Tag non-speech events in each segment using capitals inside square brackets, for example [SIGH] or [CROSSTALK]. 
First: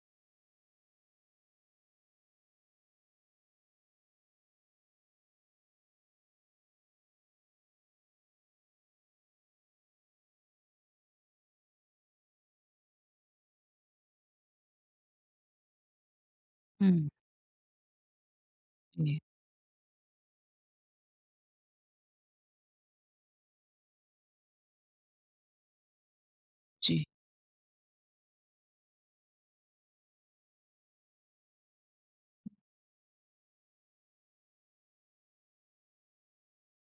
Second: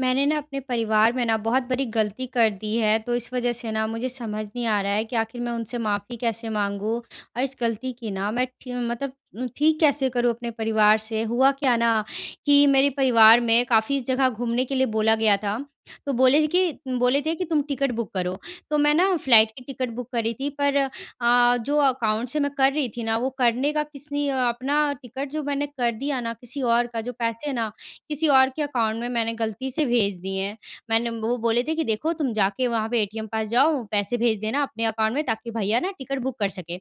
मैंने न, अपने परिवार में न बहुत बड़ी गलती कर दी है, तो इस वजह से न मुझे समझ नहीं आ रहा है कि आखिर मैं उनसे माफ़ी कैसे माँगूँ? और इस गलती की न, मैं ठी मतलब ठीक कैसे करूँ? अपने परिवार से? हुआ क्या न कि मेरे परिवार में काफ़ी जगह घूमने के लिए बोला गया था। तो बोले थे कि हुँ। बोले थे कि तुम टिकट बुक करो। तो मैं न जी। फ्लाइट की टिकट बुक करी थी पर अ, जो अकाउंट से मैं कर रही थी न, वो करने का किसी अ अपना टिकट जो मैंने कर दिया न, किसी और का जी। जो पैसे है न किसी और के अकाउंट में मैंने गलती से भेज दिए हैं मैंने। वो बोले थे कि देखो तुम जा के वहाँ पे ए टी एम पास जाओ पैसे भेज देना अपने अकाउंट में ताकि भैया न टिकट बुक कर सकें।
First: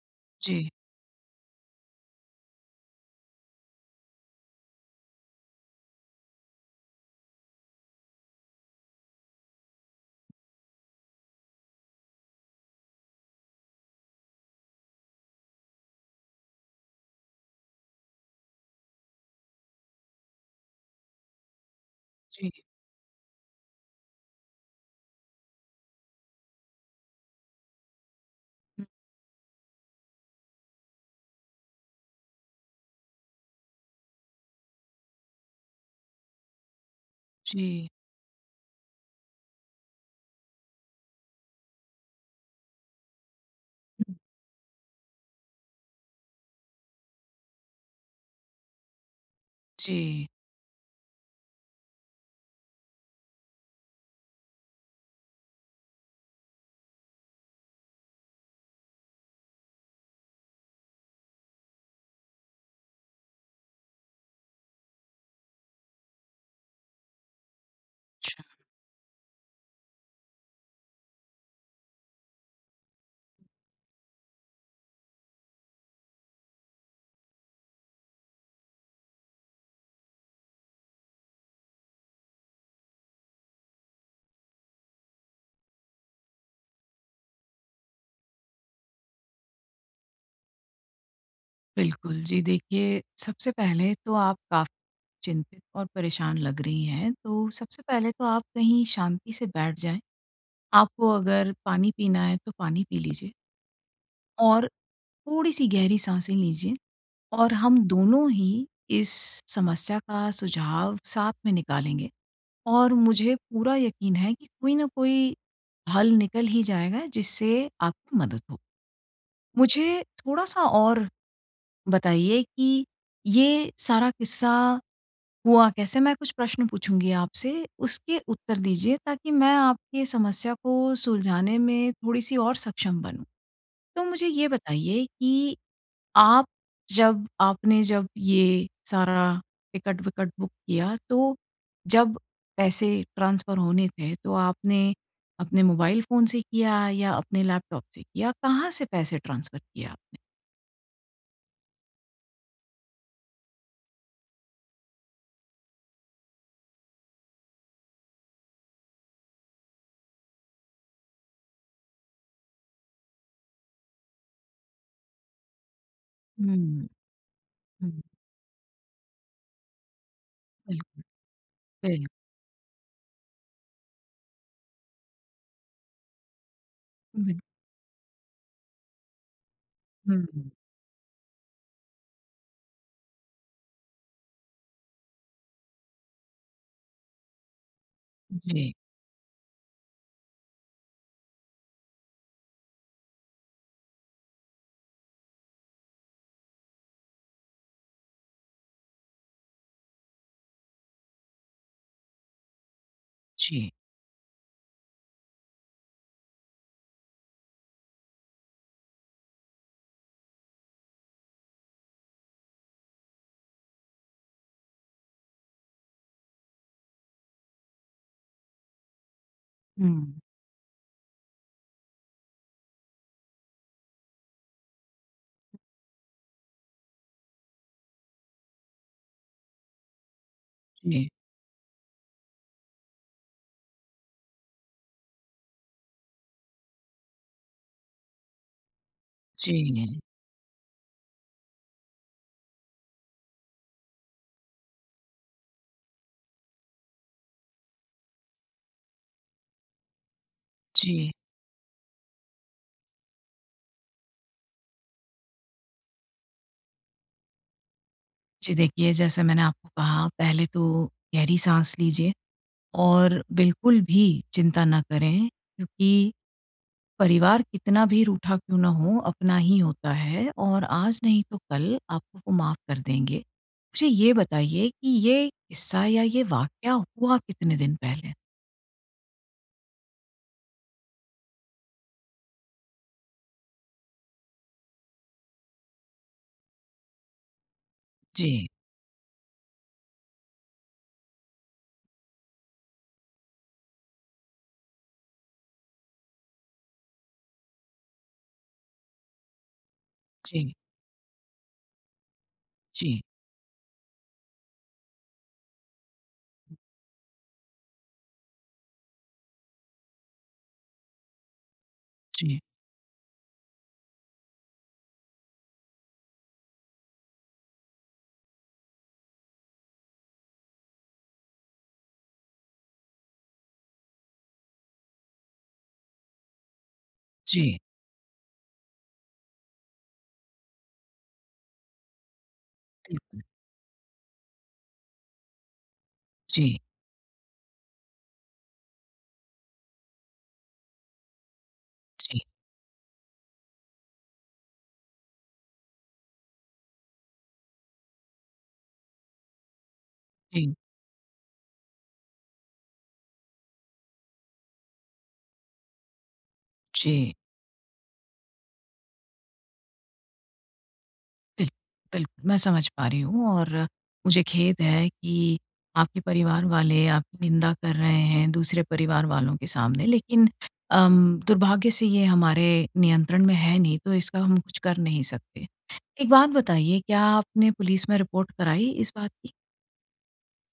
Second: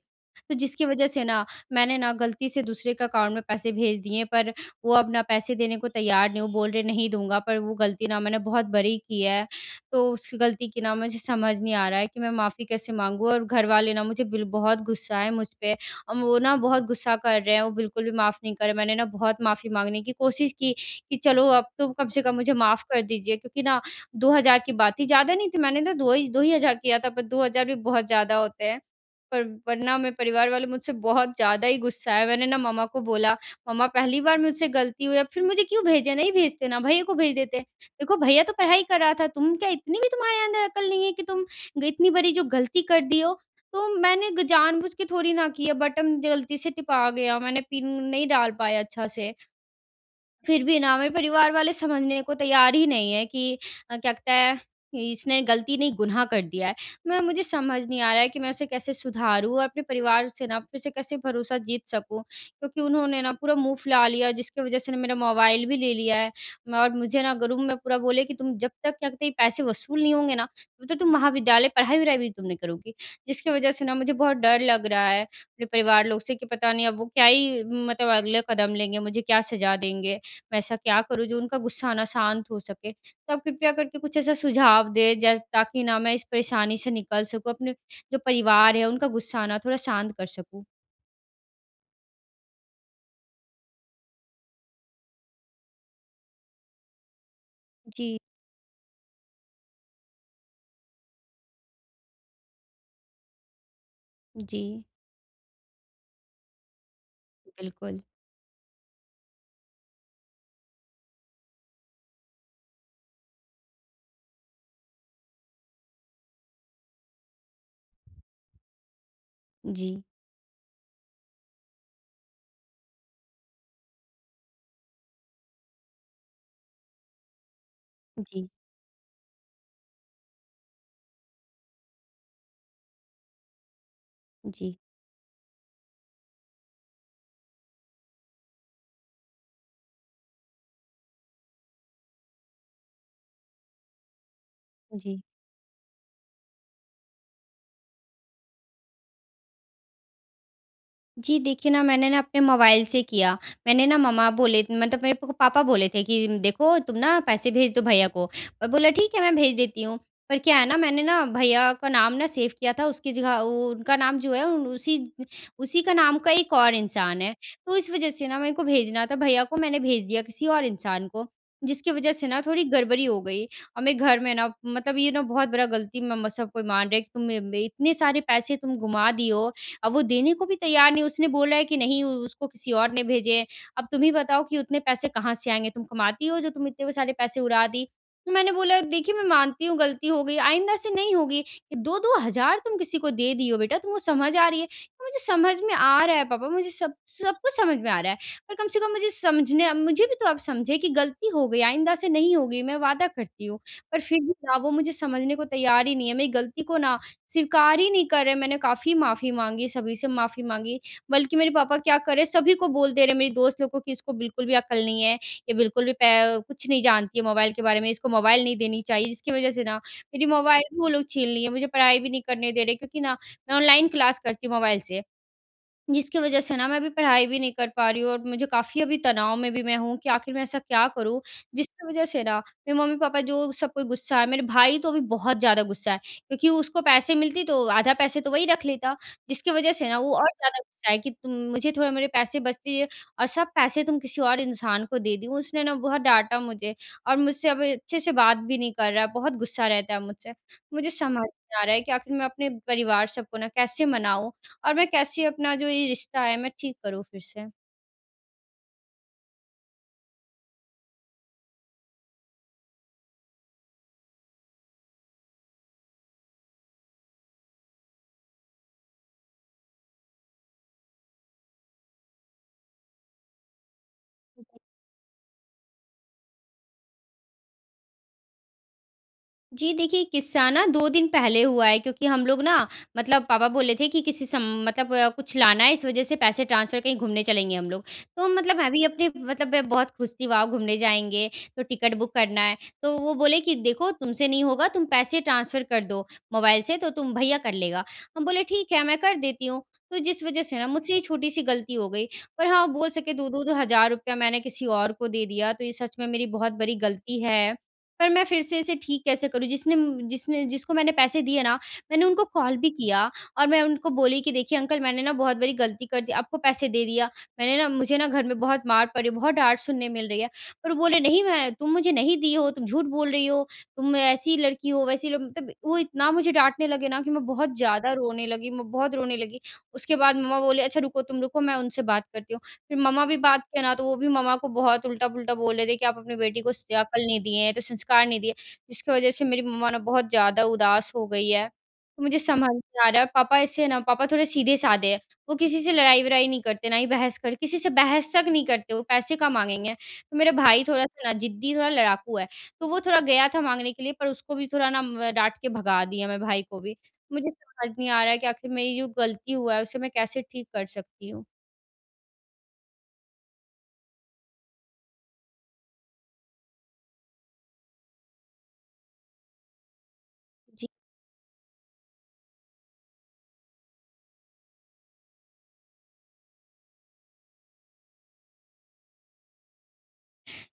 तो जी। जिसकी वजह से न, मैंने न, गलती से दूसरे के अकाउंट में पैसे भेज दिए हैं। पर वो अब अपना पैसे देने को तैयार नहीं है। वो बोल रहे हैं नहीं दूँगा, पर वो गलती न मैंने बहुत बड़ी की है। तो उसकी गलती की न मुझे समझ नहीं आ रहा है, कि मैं माफ़ी कैसे माँगूँ? और घर वाले न मुझे बिल बहुत गुस्सा हैं मुझ पे और वो न बहुत गुस्सा कर रहे हैं। वो बिल्कुल भी माफ़ नहीं कर रहे हैं। मैंने न बहुत माफ़ी माँगने की कोशिश की, कि चलो अब तो कम से कम जी। मुझे माफ़ कर दीजिए। क्योंकि न 2000 की बात थी। ज़्यादा नहीं थी, मैंने तो दो ही 2 ही हज़ार किया था पर 2000 भी बहुत ज़्यादा होते हैं। हुँ। पर वरना मेरे परिवार वाले मुझसे बहुत ज़्यादा ही गुस्सा हैं। मैंने न, मम्मा को बोला, "मम्मा पहली बार मुझसे गलती हुई फिर मुझे क्यों भेजे? नहीं भेजते न, भैया को भेज देते।" जी। "देखो भैया तो पढ़ाई कर रहा था तुम क्या इतनी भी तुम्हारे अंदर अकल नहीं है कि तुम ग इतनी बड़ी जो गलती कर दी हो?" "तो हुँ। मैंने जानबूझ के थोड़ी न किया है, बटन गलती से टिपा गया मैंने पिन नहीं डाल पाया अच्छा से" जी। फिर भी न मेरे परिवार वाले समझने को तैयार ही नहीं है, कि अ, क्या कहते हैं इसने गलती नहीं गु़नाह कर दिया है। मैं मुझे समझ नहीं आ रहा है कि मैं उसे कैसे सुधारूँ और अपने परिवार से न फिर से कैसे भरोसा जीत सकूँ? क्योंकि उन्होंने न पूरा मुँह फुला लिया, जिसके वजह से मेरा मोबाइल भी ले लिया है और मुझे न ग्रुप में पूरा बोले कि अच्छा। तुम जब तक क्या कहते, पैसे वसूल नहीं होंगे न, तब तो तुम महाविद्यालय पढ़ाई-वढ़ाई भी तुम नहीं करोगी। जिसकी वजह से न मुझे बहुत डर लग रहा है, अपने परिवार लोग से, कि पता नहीं अब वो क्या ही मतलब अगला कदम लेंगे मुझे क्या सज़ा देंगे? मैं ऐसा क्या करूँ जो उनका गुस्सा न शांत हो सके? तो आप कृपया करके कुछ ऐसा सुझाव दें, जै ताकि न मैं इस परेशानी से निकल सकूँ, अपने जो परिवार है उनका गुस्सा न थोड़ा शांत कर सकूँ। बिल्कुल। जी देखिए सबसे पहले तो आप का चिंतित और परेशान लग रही हैं। तो सबसे पहले जी। तो आप कहीं शांति से बैठ जाएँ। आपको अगर पानी पीना है तो पानी पी लीजिए। और जी। थोड़ी-सी गहरी साँसें लीजिए। और हम बिल्कुल। दोनों ही, इस समस्या का सुझाव साथ में निकालेंगे। और मुझे पूरा यकीन है, कि कोई न कोई हल निकल ही जाएगा, जिससे आपकी मदद हो। जी। मुझे थोड़ा-सा और बताइए कि ये सारा किस्सा हुआ कैसे? मैं कुछ प्रश्न पूछूँगी आपसे, उसके जी। उत्तर दीजिए ताकि मैं आपकी समस्या को सुलझाने में थोड़ी-सी और सक्षम बनूँ। तो मुझे ये जी। बताइए कि आप जब आपने जब ये सारा टिकट-विकट बुक किया तो जब पैसे ट्रांसफर होने थे। तो आपने जी। अपने मोबाइल फ़ोन से किया या अपने लैपटॉप से किया? कहाँ से पैसे ट्रांसफर किया आपने? जी। देखिए ना, मैंने ना, अपने मोबाइल से किया, मैंने ना मम्मा बोले मतलब मेरे को पापा बोले थे, कि देखो तुम ना पैसे भेज दो भैया को और मैं बोला ठीक है मैं भेज देती हूँ। पर क्या है ना, मैंने ना, भैया का नाम ना सेव किया था। उसकी जगह उ उ उनका नाम जो है, उसी उसी का नाम का हुँ। एक और इंसान है, तो हुँ, इस हुँ। वज़ह से ना, मेरे को भेजना था भैया को मैंने भेज दिया किसी और बिल्कुल। इंसान को। जिसकी बिल वज़ह से ना थोड़ी गड़बड़ी हो गई। और मैं घर में ना, मतलब ये ना बहुत बड़ा गलती म म सब कोई मान रहे है, कि तुम मे [UNINTELLIGIBLE] मे इतने सारे पैसे तुम घुमा दिए हो। अब वो हुँ, देने को हुँ। भी तैयार नहीं। उसने बोला है कि नहीं उसको किसी और ने भेजे हैं। "अब तुम ही बताओ कि उतने पैसे कहाँ से आएँगे? तुम कमाती हो जो तुम इतने सारे पैसे उड़ा दी?" तो मैंने जी। बोला "देखिए मैं मानती हूँ गलती हो गयी, आइंदा से नहीं होगी। 2-2 तुम किसी को दे दिए हो बेटा तुमको समझ आ रही है? मुझे समझ में आ रहा है पापा मुझे सब सब कुछ समझ में आ रहा है। और कम से कम मुझे समझने मुझे भी तो आप समझे कि गलती हो गई आइंदा से नहीं होगी। मैं वादा करती हूँ" जी। पर फिर भी ना वो मुझे समझने को तैयार ही नहीं है, मेरी गलती को ना स्वीकार ही नहीं कर रहे हैं। मैंने काफ़ी माफ़ी माँगी, सभी से माफ़ी माँगी, बल्कि मेरे पापा क्या कर रहे सभी को बोल दे रहे हैं, मेरी दोस्त लोगों को कि, "इसको बिल्कुल भी अक्ल नहीं है। ये बिल्कुल भी पे कुछ नहीं जानती है मोबाइल के बारे में, इसको मोबाइल नहीं देनी चाहिए।" जिसकी वजह से ना, हुँ। मेरी मोबाइल भी वो लोग छीन लिए हैं। मुझे पढ़ाई भी नहीं करने दे रहे, क्योंकि ना, मैं ऑनलाइन क्लास करती हूँ मोबाइल से, जिसकी वज़ह से ना मैं अभी पढ़ाई भी नहीं कर पा रही हूँ और मुझे काफ़ी अभी तनाव में भी मैं हूँ। कि आखिर मैं ऐसा क्या जी। करूँ? जिसकी वज़ह से ना, मेरे मम्मी-पापा जो सब कोई गुस्सा है। मेरे भाई तो अभी बहुत ज़्यादा गुस्सा है, क्योंकि उसको पैसे मिलती तो आधा पैसे तो वही रख लेता। जिसकी वज़ह से ना, जी। वो और ज़्यादा गुस्सा है, कि तुम मुझे थोड़ा मेरे पैसे बचती है और सब पैसे तुम किसी और इंसान को दे दी। उसने ना बहुत डाँटा मुझे और मुझसे अब अच्छे से बात भी नहीं कर रहा है। बहुत गुस्सा रहता है मुझसे। मुझे जी। समझ नहीं आ रहा है, कि आख़िर मैं अपने परिवार सब को ना, कैसे मनाऊँ? और मैं कैसे अपना जो ये रिश्ता है मैं ठीक करूँ फिर से? जी देखिए, जैसे मैंने आपको कहा पहले तो गहरी साँस लीजिए। और बिल्कुल भी चिंता ना करें क्योंकि परिवार कितना भी रूठा क्यों ना हो, अपना ही होता है और आज नहीं तो कल आपको वो माफ़ कर देंगे। मुझे ये बताइए कि ये किस्सा या ये वाकया हुआ कितने दिन पहले? जी देखिए, किस्सा ना 2 दिन पहले हुआ है क्योंकि हम लोग ना मतलब पापा बोले थे कि किसी स मतलब कुछ लाना है इस वजह से पैसे ट्रांसफर कहीं घूमने चलेंगे हम लोग। तो जी। मतलब मैं भी अपने मतलब मैं बहुत खुश थी वॉव घूमने जाएँगे तो टिकट बुक करना है तो वो बोले कि देखो तुमसे नहीं होगा तुम पैसे ट्रांसफर कर दो मोबाइल से तो तुम भैया कर लेगा। हम बोले ठीक है, मैं कर देती हूँ तो जिस वजह जी। से ना मुझसे ये छोटी-सी गलती हो गई। पर हाँ, बोल जी सके दो-दो द हज़ार रुपये मैंने किसी और को दे दिया तो ये सच में मेरी बहुत बड़ी गलती है। पर मैं फिर से इसे ठीक कैसे करूँ जिसने म जिसने जिसको मैंने पैसे दिए ना, मैंने उनको जी। कॉल भी किया और मैं उनको बोली कि देखिए अंकल मैंने ना बहुत बड़ी गलती कर दी, आपको पैसे दे दिया। मैंने ना मुझे ना घर में बहुत मार पड़ी है, बहुत डाँट सुनने मिल रही है पर वो बोले नहीं मैं तुम मुझे नहीं दी हो, तुम झूठ बोल रही हो, तुम ऐसी लड़की हो वैसी मतलब वो इतना मुझे डाँटने लगे ना कि मैं बहुत जी। ज़्यादा रोने लगी, मैं बहुत रोने लगी। उसके बाद मम्मा बोले अच्छा रुको, तुम रुको मैं उनसे बात करती हूँ, फिर मम्मा भी [UNINTELLIGIBLE] बात किया ना तो वो भी मम्मा को बहुत उल्टा-पुल्टा बोल रहे थे कि आप अपनी बेटी को जी। स अक्ल नहीं दिए हैं, तो संस्कार नहीं दिए जिसकी वजह से मेरी मम्मा ना बहुत ज़्यादा उदास हो गई है। तो मुझे जी। समझ नहीं आ रहा है, पापा ऐसे है ना पापा थोड़े सीधे-साधे हैं वो किसी से लड़ाई-वड़ाई नहीं करते ना ही बहस कर किसी से बहस तक नहीं करते वो पैसे कहाँ माँगेगें? तो मेरा हुँ। भाई थोड़ा-सा ना ज़िद्दी, थोड़ा लड़ाकू है तो वो थोड़ा गया था माँगने के लिए पर उसको भी थोड़ा ना डाँट के भगा दिया मैं भाई को भी। जी। मुझे समझ नहीं आ रहा है कि आखिर मेरी जो गलती हुआ है, उसे मैं कैसे ठीक कर सकती हूँ? बिल्क बिल्क मैं समझ पा रही हूँ और मुझे खेद है कि आपके परिवार वाले आपकी निंदा कर रहे हैं दूसरे परिवार वालों के सामने लेकिन जी। अम, दुर्भाग्य से ये हमारे नियंत्रण में है नहीं, तो इसका हम कुछ कर नहीं सकते। एक बात बताइए क्या आपने पुलिस में रिपोर्ट कराई इस बात की?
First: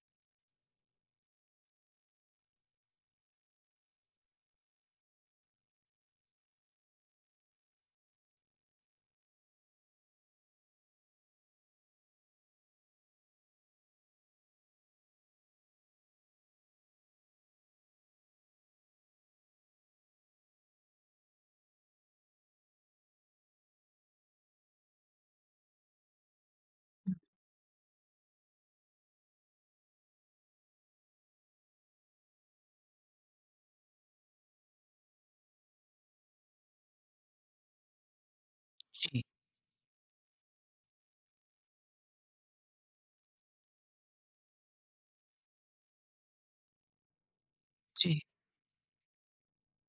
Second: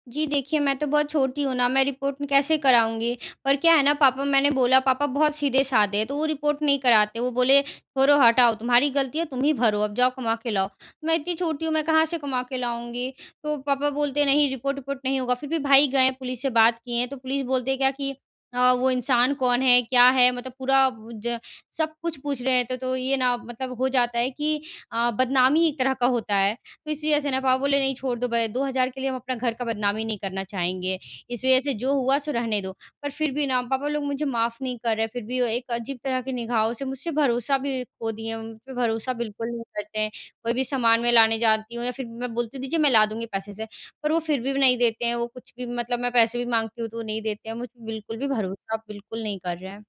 जी देखिए, मैं तो बहुत छोटी हूँ ना मैं रिपोर्ट कैसे कराऊँगी। पर क्या है ना पापा मैंने बोला पापा बहुत सीधे-साधे हैं तो वो रिपोर्ट नहीं कराते वो बोले छोड़ो हटाओ तुम्हारी गलती है तुम ही भरो अब जाओ कमा के लाओ। मैं इतनी छोटी हूँ मैं कहाँ से कमा के लाऊँगी। तो पापा बोलते हैं नहीं रिपोर्ट विपोर्ट नहीं होगा। फिर भी भाई गए हैं पुलिस से बात किए तो पुलिस बोलते हैं क्या कि अ, वो इंसान कौन है क्या है मतलब पूरा ज सब कुछ पूछ रहे हैं, तो ये ना मतलब हो जाता है कि अ, बदनामी एक तरह का होता है। तो इसी वज़ह से ना पापा बोले नहीं छोड़ दो भाई 2000 रुपए के लिए हम अपना घर का बदनामी नहीं करना चाहेंगे। इस वज़ह से जो हुआ सो रहने दो। पर फिर भी ना पापा लोग मुझे माफ़ नहीं कर रहे हैं फिर भी वो एक अजीब तरह के निगाहों से मुझसे भरोसा भी खो दिए मुझ पे भरोसा जी। बिल्कुल नहीं करते हैं। कोई भी सामान मैं लाने जाती हूँ या फिर मैं बोलती हूँ दीजिए मैं ला दूँगी पैसे से पर वो फिर भी नहीं देते हैं। वो कुछ भी मतलब मैं पैसे भी माँगती हूँ तो वो नहीं देते हैं मुझ पे बिल्कुल जी। भी भरोसा बिल्कुल नहीं कर रहे हैं।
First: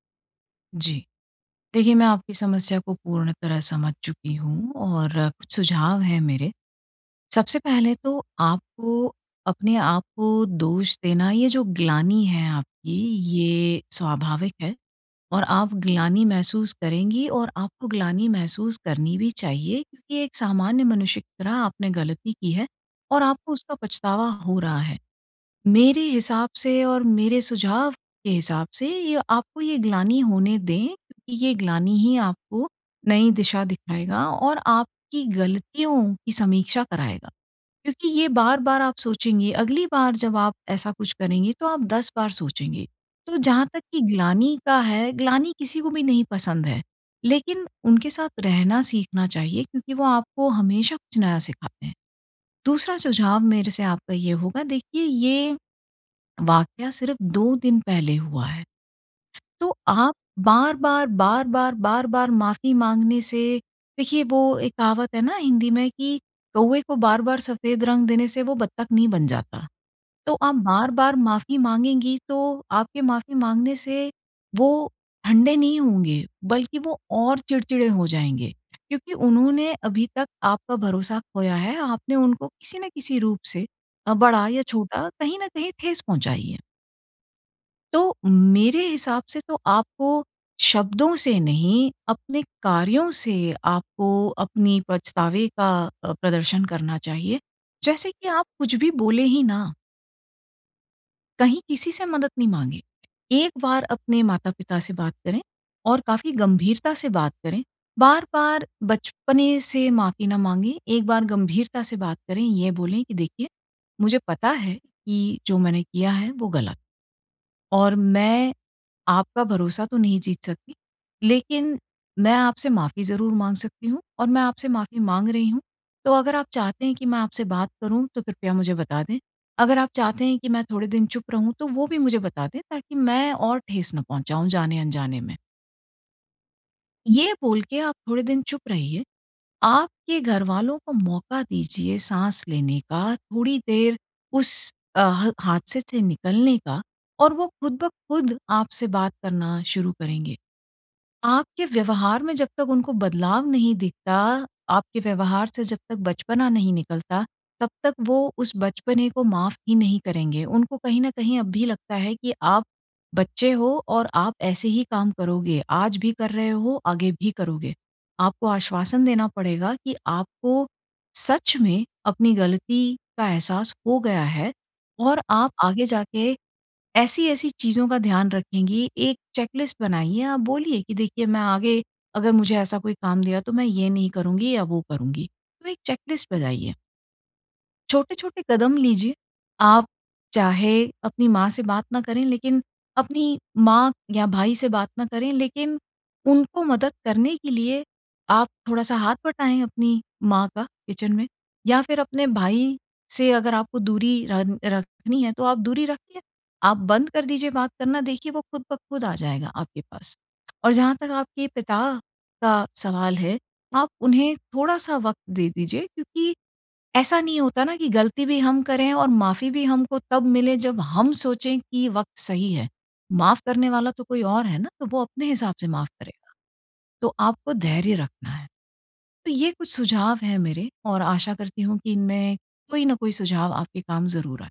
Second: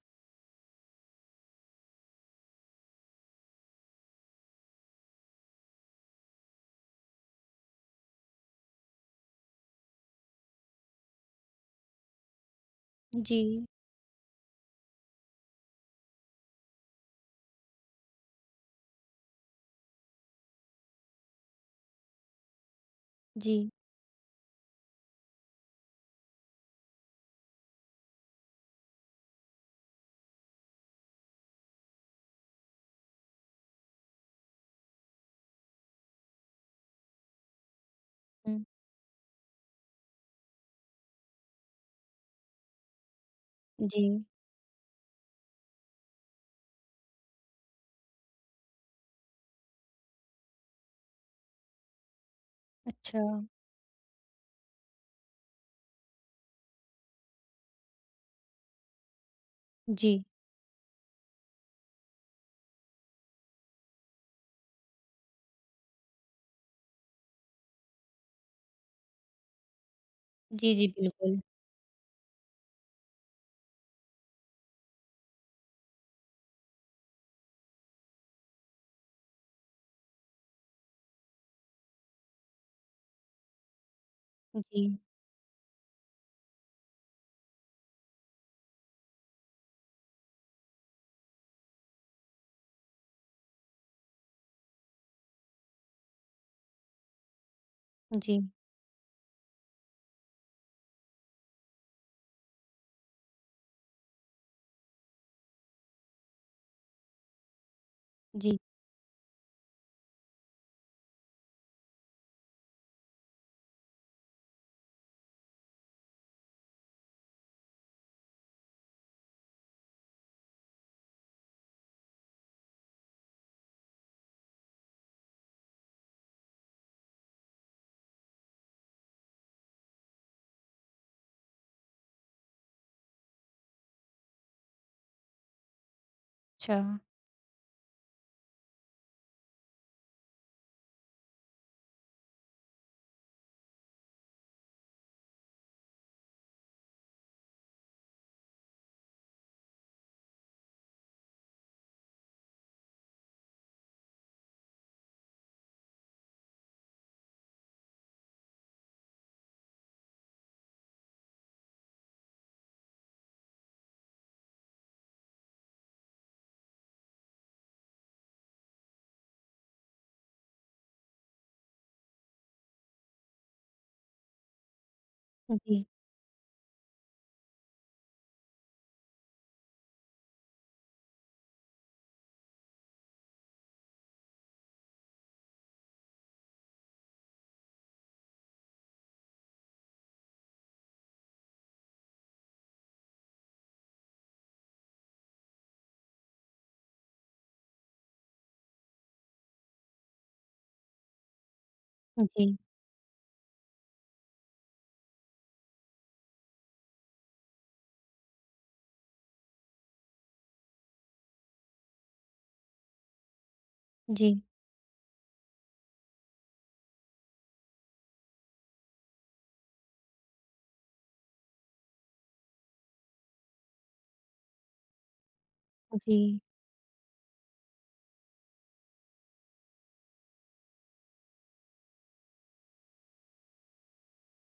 जी। देखिए, मैं आपकी समस्या को पूर्ण तरह समझ चुकी हूँ और कुछ सुझाव हैं मेरे सबसे पहले तो आपको अपने आपको दोष देना, ये जो ग्लानि है आपकी जी। ये स्वाभाविक है। और आप ग्लानि महसूस करेंगी और आपको ग्लानि महसूस करनी भी चाहिए क्योंकि एक सामान्य मनुष्य की तरह आपने गलती की है और आपको जी। उसका पछतावा हो रहा है। मेरे हिसाब से और मेरे सुझाव के हिसाब से ये आपको ये ग्लानि होने दें, ये ग्लानि ही आपको नई दिशा दिखाएगा और आपकी गलतियों की समीक्षा कराएगा। क्योंकि ये हुँ। बार-बार आप सोचेंगे अगली बार जब आप ऐसा कुछ करेंगे तो आप 10 बार सोचेंगे। तो जहाँ तक कि जी। ग्लानि का है, ग्लानि किसी को भी नहीं पसंद है। लेकिन उनके साथ रहना सीखना चाहिए क्योंकि वो आपको हमेशा कुछ नया सिखाते हैं। दूसरा सुझाव अच्छा। मेरे से आपका ये होगा देखिए ये वाक़या सिर्फ़ 2 दिन पहले हुआ है। तो आप जी। बार-बार, बार-बार, बार-बार माफ़ी माँगने से देखिए वो एक कहावत है ना हिंदी में कि "कौवे को बार-बार सफेद रंग देने से वो बत्तख नहीं बन जाता।" तो आप जी, जी, बार-बार बिल्कुल। माफ़ी माँगेंगी तो आपके माफ़ी माँगने से वो ठंडे नहीं होंगे बल्कि वो और चिड़चिड़े हो जाएँगे क्योंकि उन्होंने अभी तक आपका भरोसा खोया है आपने उनको किसी न किसी रूप से अ, बड़ा या जी। छोटा कहीं न कहीं ठेस पहुँचाई है। तो, मेरे हिसाब से तो आपको शब्दों से नहीं अपने कार्यों से आपको अपनी पछतावे का अ, प्रदर्शन करना चाहिए। जैसे कि आप जी। कुछ भी बोले हीं ना। कहीं किसी से मदद नहीं माँगे। एक बार अपने माता-पिता से बात करें और काफ़ी गंभीरता से बात करें, जी। बार-बार बचपने से माफ़ी ना माँगे। एक बार गंभीरता से बात करें, ये बोलें कि देखिए मुझे पता है कि, जो मैंने किया है वो गलत और मैं आपका भरोसा तो नहीं जीत सकती लेकिन मैं आपसे माफ़ी ज़रूर माँग सकती हूँ और मैं आपसे माफ़ी माँग रही हूँ। तो अगर आप चाहते हैं कि मैं आपसे बात करूँ तो कृपया मुझे बता दें। अगर आप चाहते हैं कि मैं थोड़े दिन चुप रहूँ तो वो भी मुझे बता दें, ताकि मैं और ठेस ना पहुँचाऊँ जाने-अनजाने में। अच्छा। ये बोल के आप थोड़े दिन चुप रहिए। आपके घरवालों को मौका दीजिए साँस लेने का थोड़ी देर उस अ, ह हादसे से निकलने का और वो खुद ब खुद आपसे बात करना शुरू करेंगे। आपके व्यवहार में जब तक उनको बदलाव नहीं दिखता, आपके व्यवहार से जब तक बचपना नहीं निकलता, तब तक वो उस बचपने को माफ़ ही नहीं करेंगे। उनको कहीं न कहीं अब भी लगता है, कि आप बच्चे हो और आप ऐसे ही काम करोगे, आज भी कर रहे हो, आगे भी करोगे। आपको आश्वासन देना पड़ेगा कि आपको सच में अपनी ग़लती का एहसास हो गया है और आप जी। आगे जाके ऐसी-ऐसी चीज़ों का ध्यान रखेंगी। एक चेकलिस्ट बनाइए, आप बोलिए की देखिए मैं आगे अगर मुझे ऐसा कोई काम दिया तो मैं ये नहीं करूँगी या वो करूँगी। तो एक चेकलिस्ट बनाइए। छोटे-छोटे कदम लीजिए। आप चाहे अपनी माँ से बात ना करें लेकिन अपनी माँ या भाई से बात ना करें लेकिन उनको मदद करने के लिए आप थोड़ा-सा हाथ बँटाएँ अपनी माँ का किचन में या फिर अपने जी। भाई से अगर आपको दूरी रन रखनी है तो आप दूरी रखिए, आप बंद कर दीजिए बात करना देखिए वो खुद ब खुद आ जाएगा आपके पास। और जहाँ तक आपके पिता का सवाल है, आप उन्हें जी। थोड़ा-सा वक़्त दे दीजिए क्योंकि ऐसा नहीं होता ना कि गलती भी हम करें और माफ़ी भी हमको तब मिले जब हम सोचे कि वक़्त सही है। माफ़ करने वाला तो कोई और है ना तो वो अपने हिसाब से माफ़ करेगा। जी। तो आपको धैर्य रखना है। तो ये कुछ सुझाव हैं मेरे और आशा करती हूँ कि इनमें कोई न कोई सुझाव आपके काम ज़रूर आए।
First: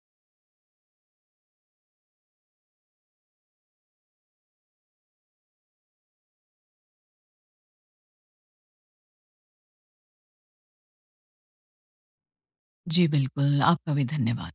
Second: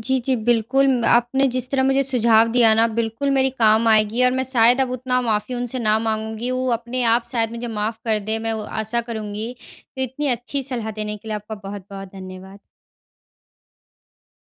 जी, जी बिल्कुल। म आपने जिस तरह मुझे सुझाव दिया ना बिल्कुल मेरी काम आएगी और मैं शायद अब उतना माफी उनसे ना माँगूँगी वो अपने आप शायद मुझे माफ कर दें मैं वो आशा करूँगी। इतनी अच्छी सलाह देने के लिए आपका बहुत-बहुत धन्यवाद। जी, बिल्कुल। आपका भी धन्यवाद।